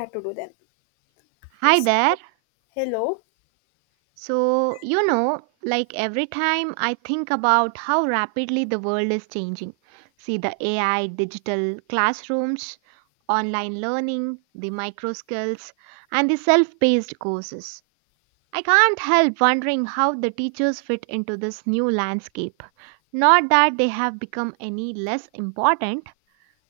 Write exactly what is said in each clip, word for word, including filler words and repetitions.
Have to do them. Hi Yes. there. Hello. So, you know, like every time I think about how rapidly the world is changing, see the A I, digital classrooms, online learning, the micro skills, and the self paced courses. I can't help wondering how the teachers fit into this new landscape. Not that they have become any less important,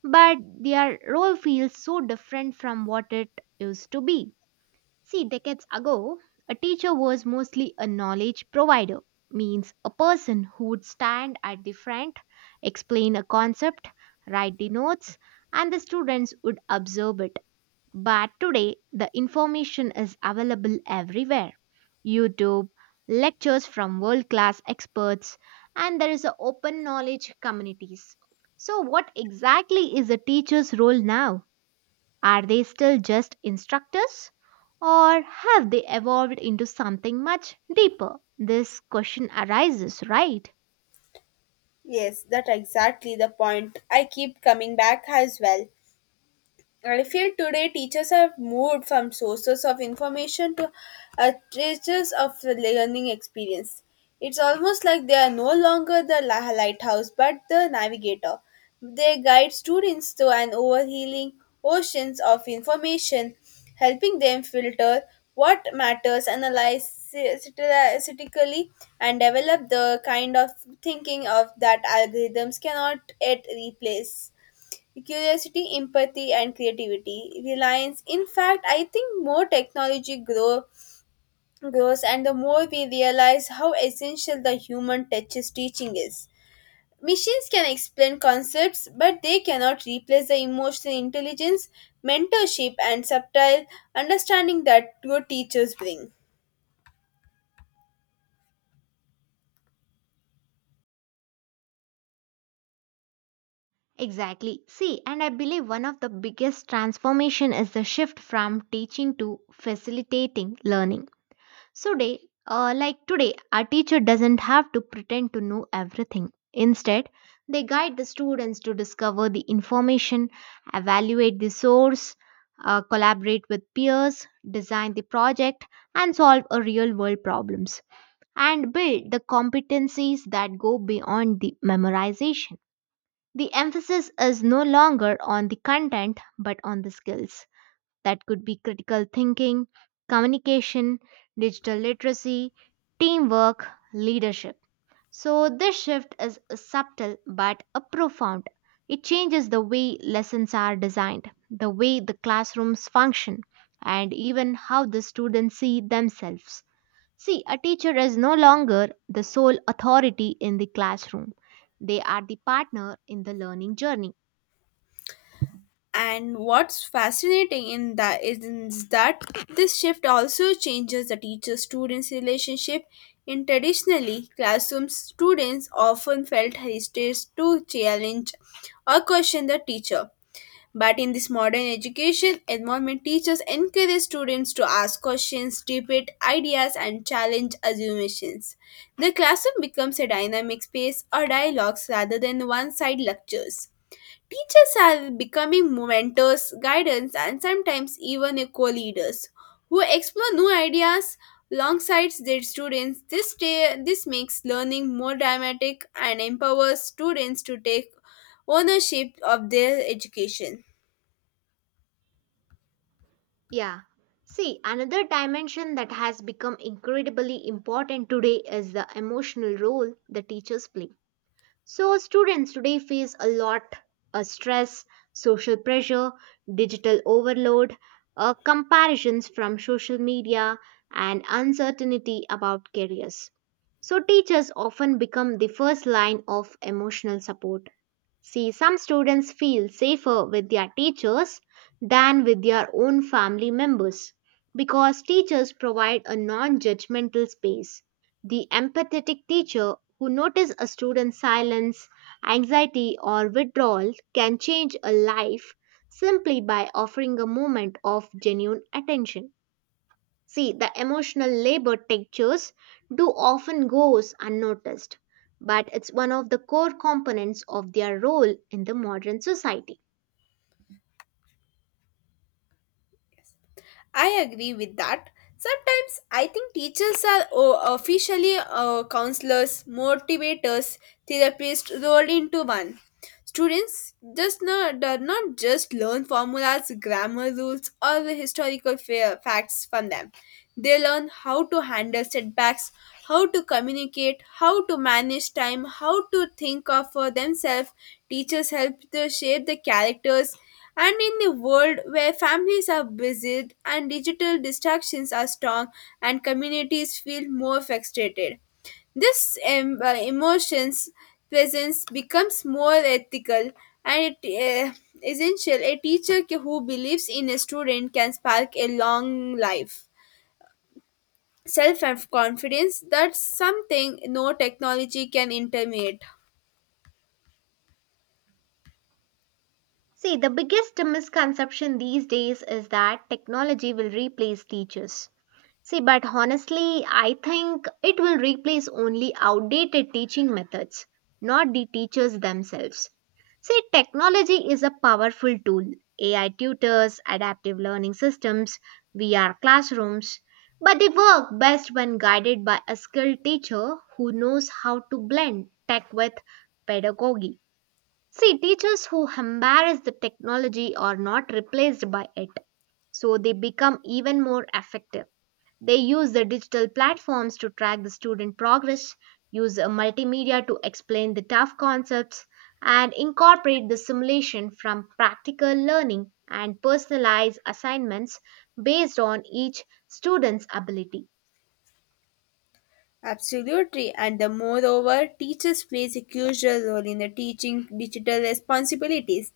but their role feels so different from what it used to be. See, decades ago, a teacher was mostly a knowledge provider, means a person who would stand at the front, explain a concept, write the notes, and the students would observe it. But today, the information is available everywhere YouTube, lectures from world class experts, and there is a open knowledge communities. So, what exactly is a teacher's role now? Are they still just instructors? Or have they evolved into something much deeper? This question arises, right? Yes, that exactly the point. I keep coming back as well. I feel today teachers have moved from sources of information to uh, traces of the learning experience. It's almost like they are no longer the la- lighthouse but the navigator. They guide students through an overhealing oceans of information, helping them filter what matters, analyze critically, and develop the kind of thinking of that algorithms cannot yet replace. Curiosity, empathy, and creativity. Reliance. In fact, I think more technology grow, grows and the more we realize how essential the human touches teaching is. Machines can explain concepts, but they cannot replace the emotional intelligence, mentorship, and subtle understanding that good teachers bring. Exactly. See, and I believe one of the biggest transformation is the shift from teaching to facilitating learning. So, day, uh, like today, our teacher doesn't have to pretend to know everything. Instead, they guide the students to discover the information, evaluate the source, uh, collaborate with peers, design the project, and solve a real world problems, and build the competencies that go beyond the memorization. The emphasis is no longer on the content but on the skills that could be critical thinking, communication, digital literacy, teamwork, leadership. So, this shift is subtle but a profound. It changes the way lessons are designed, the way the classrooms function, and even how the students see themselves. See, a teacher is no longer the sole authority in the classroom, they are the partner in the learning journey. And what's fascinating in that is is that this shift also changes the teacher-students relationship. In traditionally, classroom students often felt hesitant to challenge or question the teacher. But in this modern education environment, teachers encourage students to ask questions, debate ideas, and challenge assumptions. The classroom becomes a dynamic space or dialogues rather than one-side lectures. Teachers are becoming mentors, guidance, and sometimes even co-leaders who explore new ideas alongside their students. This day, this makes learning more dramatic and empowers students to take ownership of their education. Yeah. See, another dimension that has become incredibly important today is the emotional role the teachers play. So students today face a lot of stress, social pressure, digital overload, uh, comparisons from social media, and uncertainty about careers. So teachers often become the first line of emotional support. See, some students feel safer with their teachers than with their own family members because teachers provide a non judgmental space the empathetic teacher who notices a student's silence, anxiety, or withdrawal can change a life simply by offering a moment of genuine attention. See, the emotional labor textures do often goes unnoticed, but it's one of the core components of their role in the modern society. I agree with that. Sometimes I think teachers are o- officially uh, counselors, motivators, therapists rolled into one. Students just not, do not just learn formulas, grammar rules, or the historical fa- facts from them. They learn how to handle setbacks, how to communicate, how to manage time, how to think of for themselves. Teachers help to shape the characters. And in a world where families are busy and digital distractions are strong, and communities feel more frustrated, this em- uh, emotions presence becomes more ethical and it, uh, essential. A teacher who believes in a student can spark a long life self confidence that's something no technology can intermediate. See, the biggest misconception these days is that technology will replace teachers. See, but honestly, I think it will replace only outdated teaching methods, not the teachers themselves. See, technology is a powerful tool. A I tutors, adaptive learning systems, V R classrooms, but they work best when guided by a skilled teacher who knows how to blend tech with pedagogy. See, teachers who embrace the technology are not replaced by it, so they become even more effective. They use the digital platforms to track the student progress, use uh, multimedia to explain the tough concepts, and incorporate the simulation from practical learning and personalize assignments based on each student's ability. Absolutely, and the moreover teachers plays a crucial role in the teaching digital responsibilities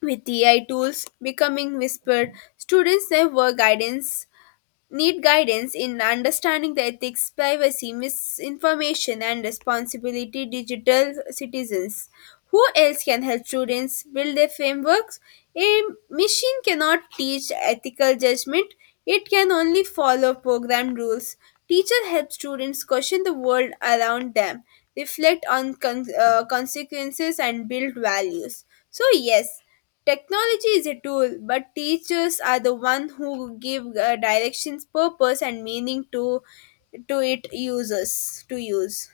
with A I tools becoming whispered students never guidance need guidance in understanding the ethics, privacy, misinformation, and responsibility digital citizens. Who else can help students build their frameworks? A machine cannot teach ethical judgment, it can only follow program rules. Teacher helps students question the world around them, reflect on con- uh, consequences, and build values. So, yes. Technology is a tool, but teachers are the one who give uh, directions, purpose, and meaning to to it users to use.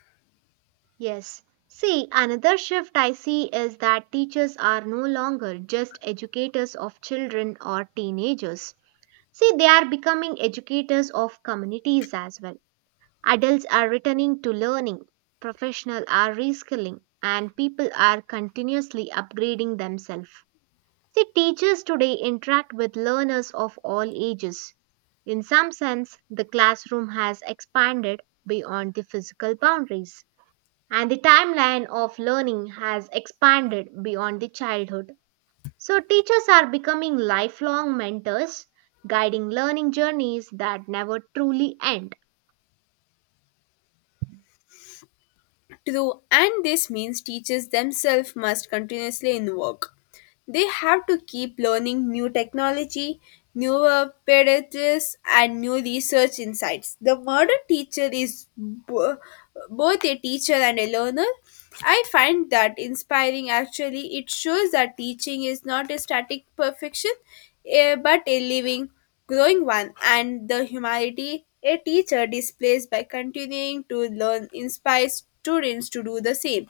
Yes. See, another shift I see is that teachers are no longer just educators of children or teenagers. See, they are becoming educators of communities as well. Adults are returning to learning, professionals are reskilling, and people are continuously upgrading themselves. See, teachers today interact with learners of all ages. In some sense, the classroom has expanded beyond the physical boundaries, and the timeline of learning has expanded beyond the childhood. So, teachers are becoming lifelong mentors, guiding learning journeys that never truly end. True, and this means teachers themselves must continuously in work. They have to keep learning new technology, newer pedagogies, and new research insights. The modern teacher is bo- both a teacher and a learner. I find that inspiring actually. It shows that teaching is not a static perfection, eh, but a living growing one, and the humanity a teacher displays by continuing to learn inspires students to do the same.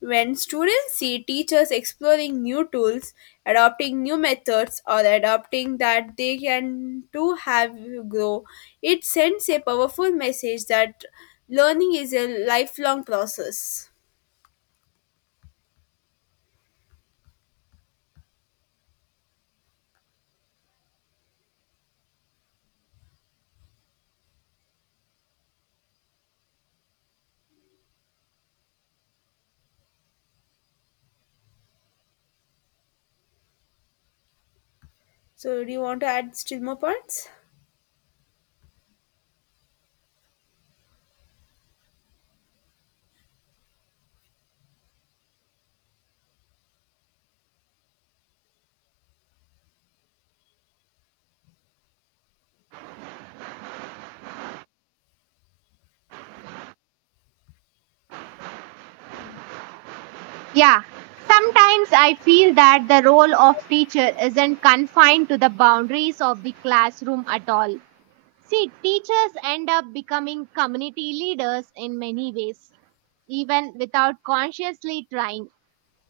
When students see teachers exploring new tools, adopting new methods, or adopting that they can too have grow, it sends a powerful message that learning is a lifelong process. So, do you want to add still more points? Yeah, sometimes I feel that the role of teacher isn't confined to the boundaries of the classroom at all. See, teachers end up becoming community leaders in many ways, even without consciously trying.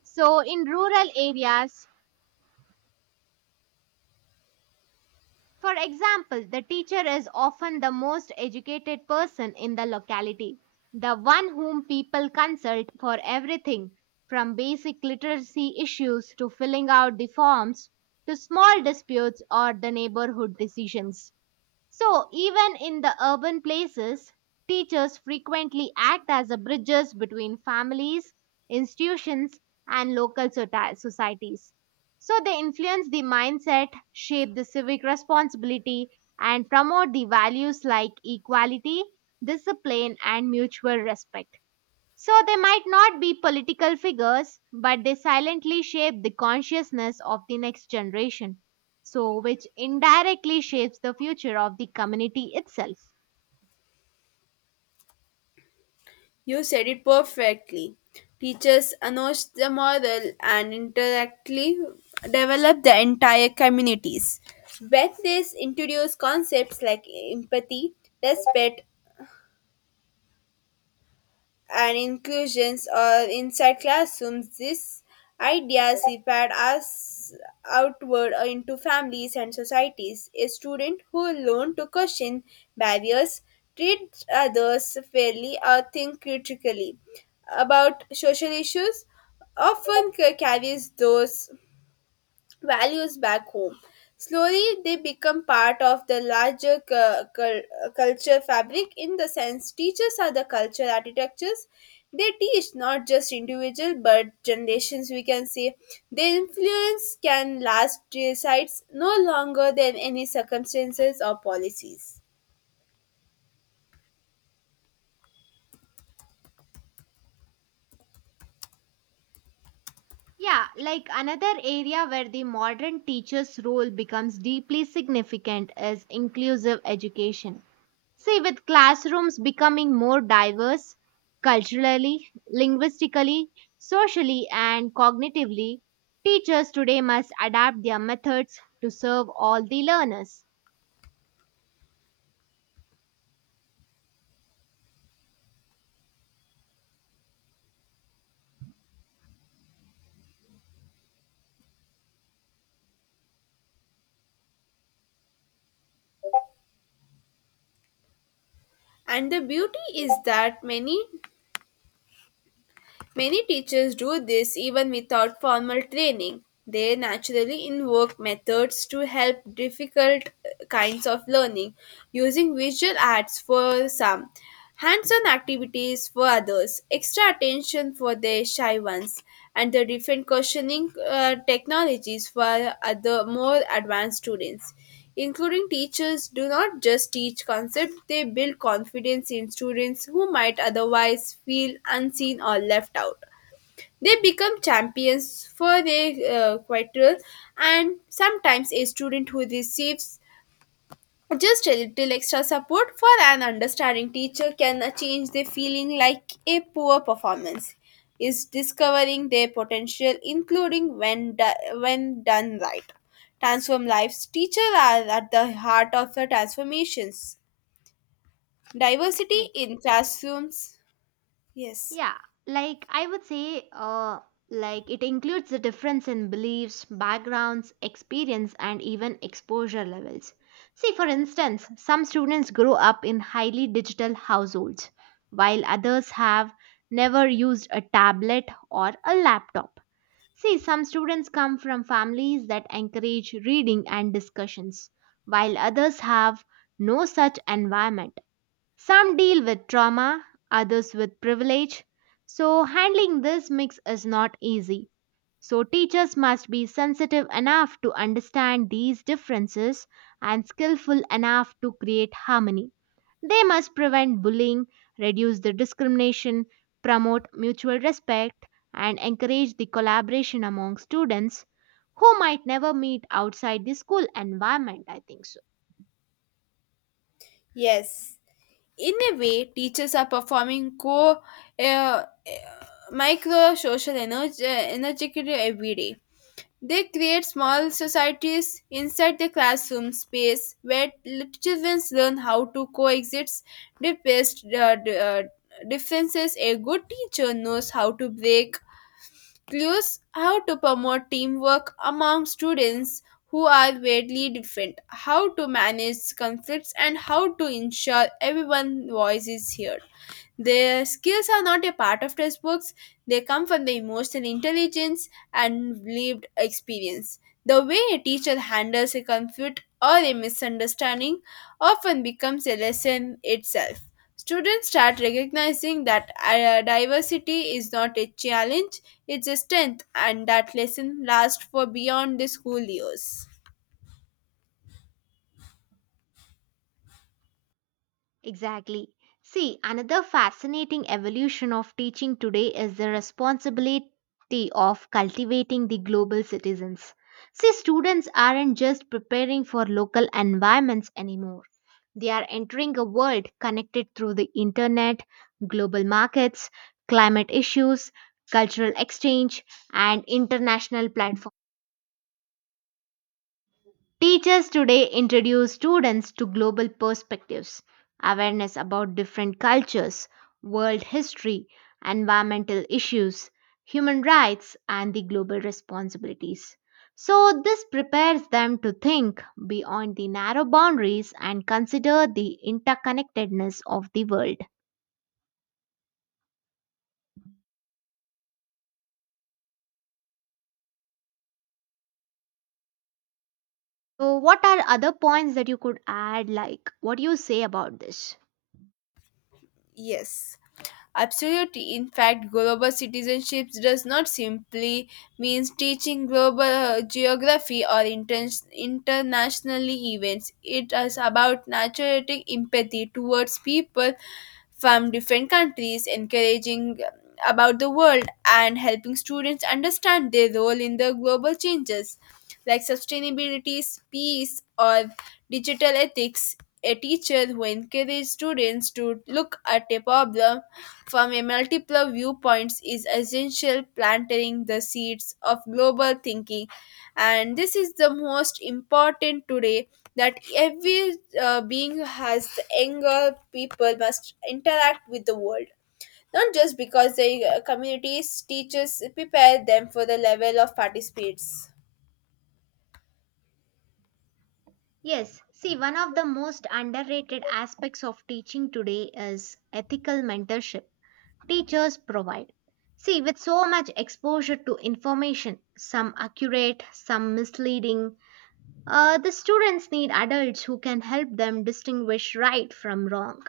So, in rural areas, for example, the teacher is often the most educated person in the locality, the one whom people consult for everything from basic literacy issues to filling out the forms to small disputes or the neighborhood decisions. So, even in the urban places, teachers frequently act as a bridges between families, institutions, and local sota- societies. So, they influence the mindset, shape the civic responsibility, and promote the values like equality, discipline, and mutual respect. So they might not be political figures, but they silently shape the consciousness of the next generation. So, which indirectly shapes the future of the community itself. You said it perfectly. Teachers announce the model and indirectly develop the entire communities. When they introduce concepts like empathy, respect, and inclusions or inside classrooms, these ideas separate us outward or into families and societies. A student who learns to question barriers, treat others fairly, or think critically about social issues often ca- carries those values back home. Slowly, they become part of the larger cu- cul- culture fabric in the sense teachers are the cultural architectures. They teach not just individual but generations, we can say. Their influence can last decides no longer than any circumstances or policies. Yeah, like another area where the modern teacher's role becomes deeply significant is inclusive education. See, with classrooms becoming more diverse culturally, linguistically, socially, and cognitively, teachers today must adapt their methods to serve all the learners. And the beauty is that many many teachers do this even without formal training. They naturally invoke methods to help difficult uh, kinds of learning, using visual arts for some, hands on activities for others, extra attention for the shy ones, and the different questioning uh, technologies for other more advanced students. Including teachers do not just teach concepts, they build confidence in students who might otherwise feel unseen or left out. They become champions for their uh, quarrel, and sometimes a student who receives just a little extra support for an understanding teacher can change the feeling like a poor performance is discovering their potential, including when, do- when done right. Transform lives. Teachers are at the heart of the transformations. Diversity Yes. in classrooms. Yes. Yeah, like I would say, uh, like it includes the difference in beliefs, backgrounds, experience, and even exposure levels. See, for instance, some students grow up in highly digital households, while others have never used a tablet or a laptop. See, some students come from families that encourage reading and discussions, while others have no such environment. Some deal with trauma, others with privilege. So, handling this mix is not easy. So, teachers must be sensitive enough to understand these differences and skillful enough to create harmony. They must prevent bullying, reduce the discrimination, promote mutual respect, and encourage the collaboration among students who might never meet outside the school environment, I think so. Yes. In a way, teachers are performing co uh, uh, micro social energy, energy every day. They create small societies inside the classroom space where little children learn how to coexist, depressed uh, d- uh, differences. A good teacher knows how to break clues, how to promote teamwork among students who are widely different, how to manage conflicts, and how to ensure everyone's voice is heard. Their skills are not a part of textbooks, they come from the emotional intelligence and lived experience. The way a teacher handles a conflict or a misunderstanding often becomes a lesson itself. Students start recognizing that uh, diversity is not a challenge, it's a strength, and that lesson lasts for beyond the school years. Exactly. See, another fascinating evolution of teaching today is the responsibility of cultivating the global citizens. See, students aren't just preparing for local environments anymore. They are entering a world connected through the internet, global markets, climate issues, cultural exchange, and international platforms. Teachers today introduce students to global perspectives, awareness about different cultures, world history, environmental issues, human rights, and the global responsibilities. So, this prepares them to think beyond the narrow boundaries and consider the interconnectedness of the world. So, what are other points that you could add? Like, what do you say about this? Yes. Absolutely. In fact, global citizenship does not simply means teaching global uh, geography or inter- internationally events. It is about naturalistic empathy towards people from different countries, encouraging about the world and helping students understand their role in the global changes like sustainability, peace, or digital ethics. A teacher who encourages students to look at a problem from a multiple viewpoints is essential planting the seeds of global thinking, and this is the most important today that every uh, being has the anger people must interact with the world not just because the uh, communities teachers prepare them for the level of participates. Yes, see, one of the most underrated aspects of teaching today is ethical mentorship teachers provide. See, with so much exposure to information, some accurate, some misleading, uh, the students need adults who can help them distinguish right from wrong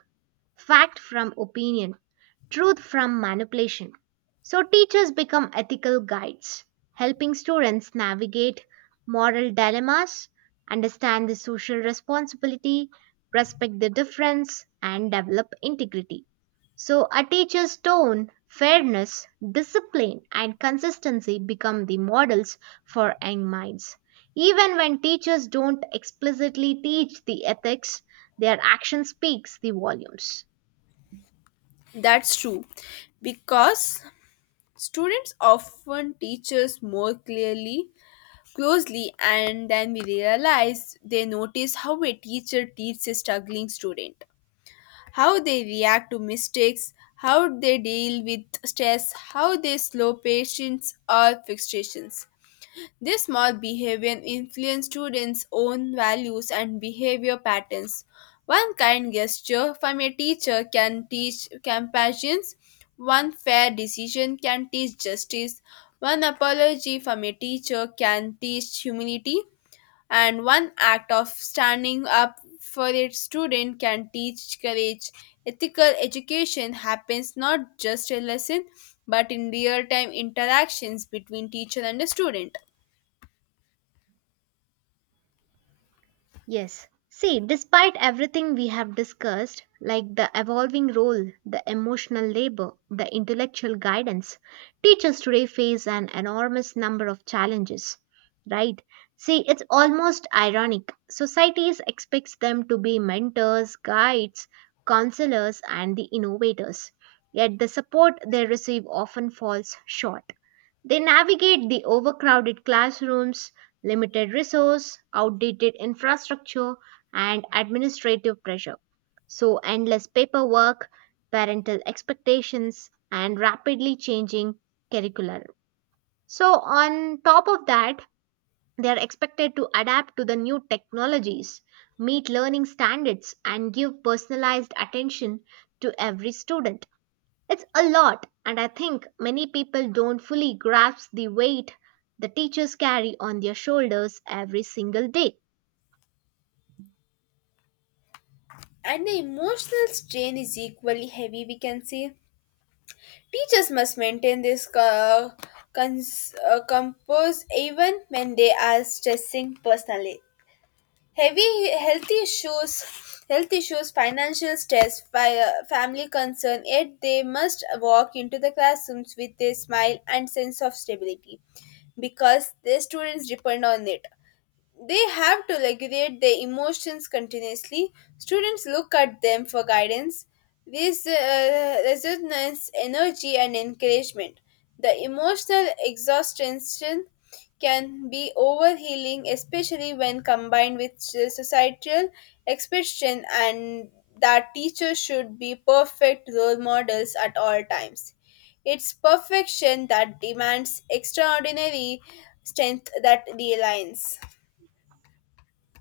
fact from opinion, truth from manipulation. So, teachers become ethical guides, helping students navigate moral dilemmas, understand the social responsibility, respect the difference, and develop integrity. So, a teacher's tone, fairness, discipline, and consistency become the models for young minds. Even when teachers don't explicitly teach the ethics, their action speaks the volumes. That's true because students often teachers more clearly closely and then we realize they notice how a teacher teaches a struggling student, how they react to mistakes, how they deal with stress, how they slow patience or fixations. This small behavior influence students own values and behavior patterns. One kind gesture from a teacher can teach compassion, one fair decision can teach justice, one apology from a teacher can teach humility, and one act of standing up for a student can teach courage. Ethical education happens not just in lesson but in real time interactions between teacher and the student. Yes. See, despite everything we have discussed, like the evolving role, the emotional labor, the intellectual guidance, teachers today face an enormous number of challenges. Right? See, it's almost ironic. Societies expects them to be mentors, guides, counselors, and the innovators. Yet the support they receive often falls short. They navigate the overcrowded classrooms, limited resource, outdated infrastructure, and administrative pressure. So, endless paperwork, parental expectations, and rapidly changing curriculum. So, on top of that, they are expected to adapt to the new technologies, meet learning standards, and give personalized attention to every student. It's a lot, and I think many people don't fully grasp the weight the teachers carry on their shoulders every single day. And the emotional strain is equally heavy, we can say. Teachers must maintain this uh, cons- uh, compose even when they are stressing personally. Heavy health issues, Health issues, financial stress, fi- uh, family concern, yet they must walk into the classrooms with a smile and sense of stability because their students depend on it. They have to regulate their emotions continuously. Students look at them for guidance, this uh, resonance, energy, and encouragement. The emotional exhaustion can be overhealing, especially when combined with societal expectation and that teachers should be perfect role models at all times. It's perfection that demands extraordinary strength that reliance.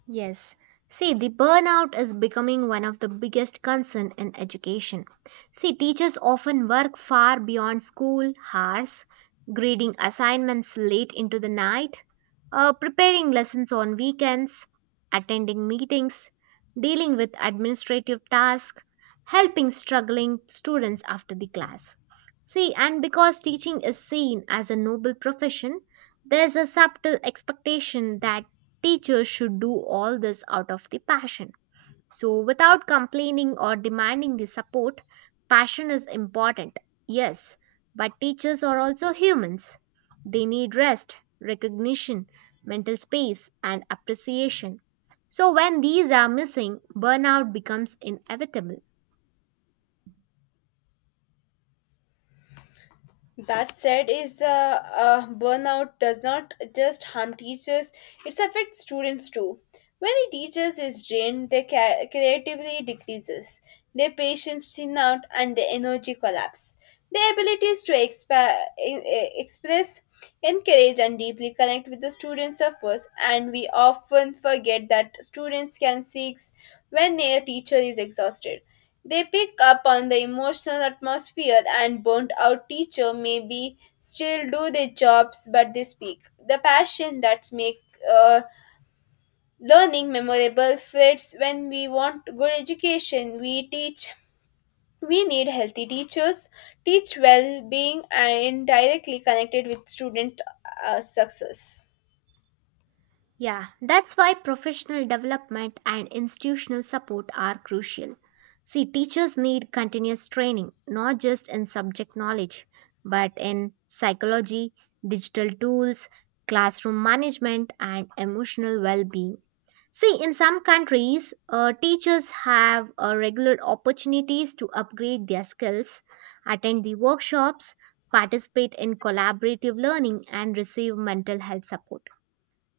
Yes. See, the burnout is becoming one of the biggest concern in education. See, teachers often work far beyond school hours, grading assignments late into the night uh, preparing lessons on weekends, attending meetings, dealing with administrative tasks, helping struggling students after the class. See, and because teaching is seen as a noble profession, there's a subtle expectation that teachers should do all this out of the passion so, without complaining or demanding the support, passion is important, yes, but teachers are also humans. They need rest, recognition, mental space, and appreciation. So, when these are missing, burnout becomes inevitable. That said, is uh, uh, burnout does not just harm teachers; it affects students too. When a teacher is drained, their ca- creativity decreases, their patience thin out, and their energy collapse. Their abilities to expa- e- e- express, encourage, and deeply connect with the students suffers, and we often forget that students can seek when their teacher is exhausted. They pick up on the emotional atmosphere, and burnt out teacher maybe still do their jobs, but they speak. The passion that make uh, learning memorable fits when we want good education. We teach. We need healthy teachers, teach well being, and directly connected with student uh, success. Yeah, that's why professional development and institutional support are crucial. See, teachers need continuous training, not just in subject knowledge, but in psychology, digital tools, classroom management, and emotional well being. See, in some countries, uh, teachers have uh, regular opportunities to upgrade their skills, attend the workshops, participate in collaborative learning, and receive mental health support.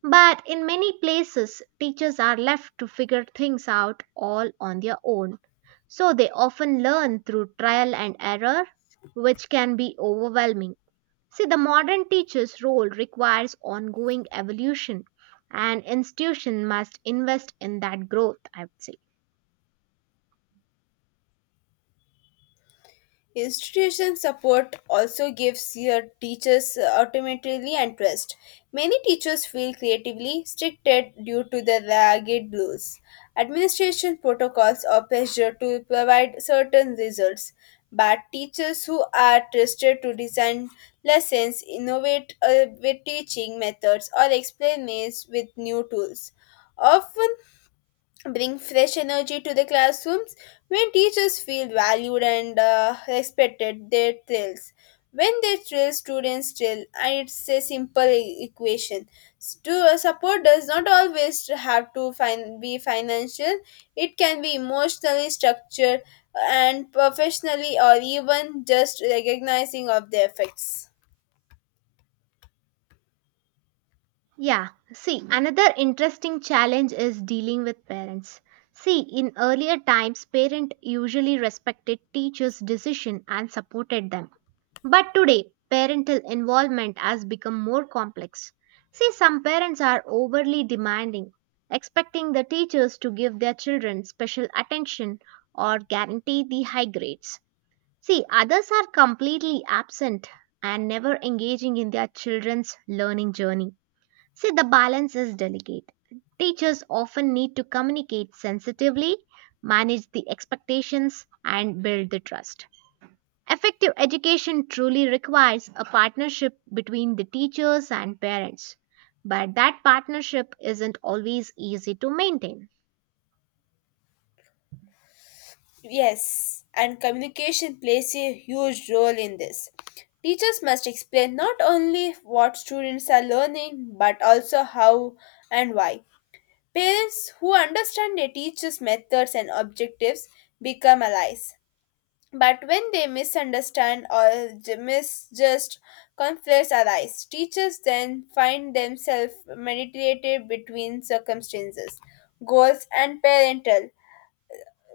But in many places, teachers are left to figure things out all on their own. So they often learn through trial and error, which can be overwhelming. See, the modern teacher's role requires ongoing evolution, and institution must invest in that growth, I would say. Institution support also gives your teachers automatically and trust. Many teachers feel creatively restricted due to the ragged rules. Administration protocols or pressure to provide certain results, but teachers who are trusted to design lessons, innovate uh, with teaching methods, or experiment with new tools often bring fresh energy to the classrooms when teachers feel valued and uh, respected their thrills when they thrill students thrill, and it's a simple e- equation to support does not always have to fin- be financial, it can be emotionally structured and professionally or even just recognizing of the effects. Yeah, see, another interesting challenge is dealing with parents. See, in earlier times, parents usually respected teachers' decision and supported them. But today, parental involvement has become more complex. See, some parents are overly demanding, expecting the teachers to give their children special attention or guarantee the high grades. See, others are completely absent and never engaging in their children's learning journey. See, the balance is delicate. Teachers often need to communicate sensitively, manage the expectations, and build the trust. Effective education truly requires a partnership between the teachers and parents, but that partnership isn't always easy to maintain. Yes, and communication plays a huge role in this. Teachers must explain not only what students are learning but also how and why. Parents who understand a teacher's methods and objectives become allies. But when they misunderstand or j- misjust, conflicts arise. Teachers then find themselves mediated between circumstances, goals, and parental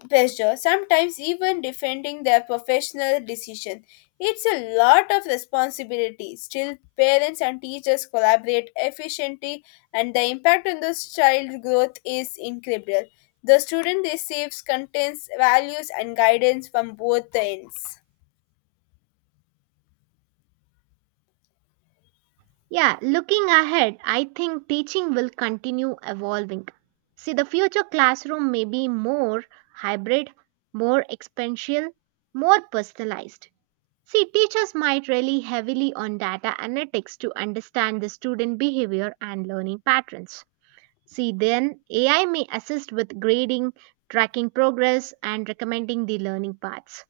pressure, sometimes even defending their professional decision. It's a lot of responsibility. Still, parents and teachers collaborate efficiently, and the impact on the child growth is incredible. The student receives contents, values, and guidance from both the ends. Yeah, looking ahead, I think teaching will continue evolving. See, the future classroom may be more hybrid, more experiential, more personalized. See, teachers might rely heavily on data analytics to understand the student behavior and learning patterns. See, then A I may assist with grading, tracking progress, and recommending the learning paths.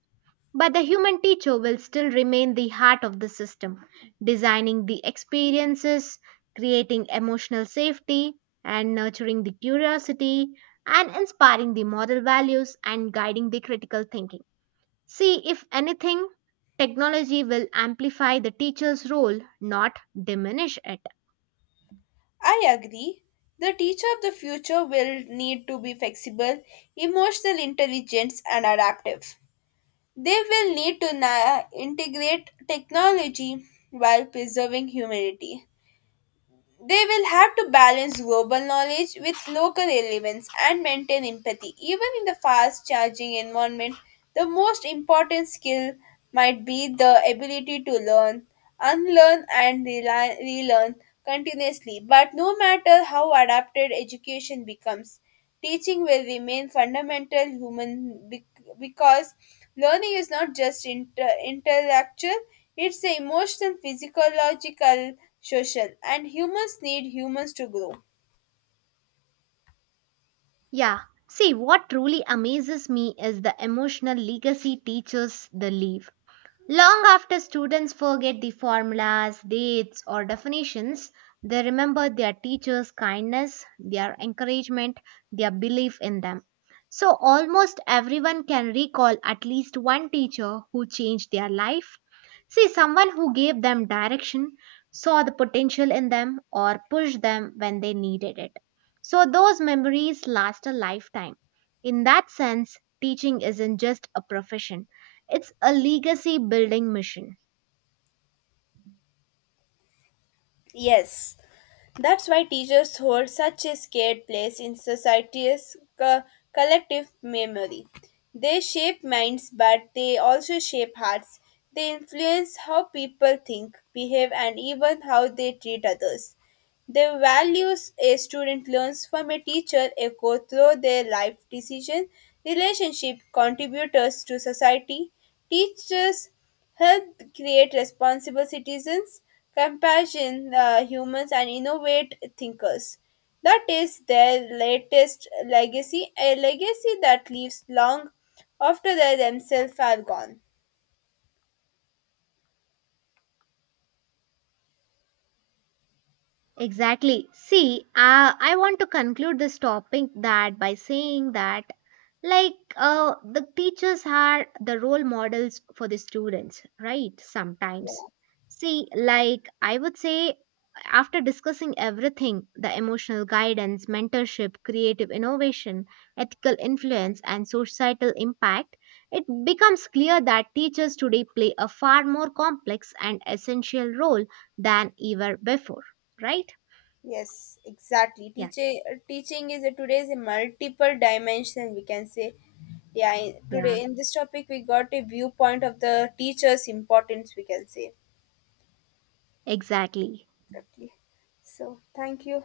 But the human teacher will still remain the heart of the system, designing the experiences, creating emotional safety, and nurturing the curiosity, and inspiring the moral values and guiding the critical thinking. See, if anything, technology will amplify the teacher's role, not diminish it. I agree. The teacher of the future will need to be flexible, emotional intelligence, and adaptive. They will need to na- integrate technology while preserving humanity. They will have to balance global knowledge with local relevance and maintain empathy. Even in the fast charging environment, the most important skill might be the ability to learn, unlearn, and reli- relearn continuously. But no matter how adapted education becomes, teaching will remain fundamental human bec- because learning is not just inter- intellectual, it's the emotional, physiological, social, and humans need humans to grow. Yeah. See, what truly amazes me is the emotional legacy teachers they leave. Long after students forget the formulas, dates, or definitions, they remember their teachers' kindness, their encouragement, their belief in them. So, almost everyone can recall at least one teacher who changed their life. See, someone who gave them direction, saw the potential in them, or pushed them when they needed it. So, those memories last a lifetime. In that sense, teaching isn't just a profession it's a legacy building mission. Yes, that's why teachers hold such a scared place in society's co- collective memory. They shape minds, but they also shape hearts. They influence how people think, behave, and even how they treat others. The values a student learns from a teacher echo through their life decision, relationship, contributors to society, teachers help create responsible citizens, compassion uh, humans, and innovate thinkers. That is their latest legacy, a legacy that lives long after they themselves are gone. Exactly. See, uh, I want to conclude this topic that by saying that like uh, the teachers are the role models for the students, right? Sometimes. Yeah. See, like I would say after discussing everything the emotional guidance, mentorship, creative innovation, ethical influence and societal impact, it becomes clear that teachers today play a far more complex and essential role than ever before, right? Yes, exactly. Yeah, Teaching teaching is a, today's a multiple dimension we can say. Yeah, in, yeah, today in this topic we got a viewpoint of the teacher's importance we can say. exactly. Exactly. So thank you.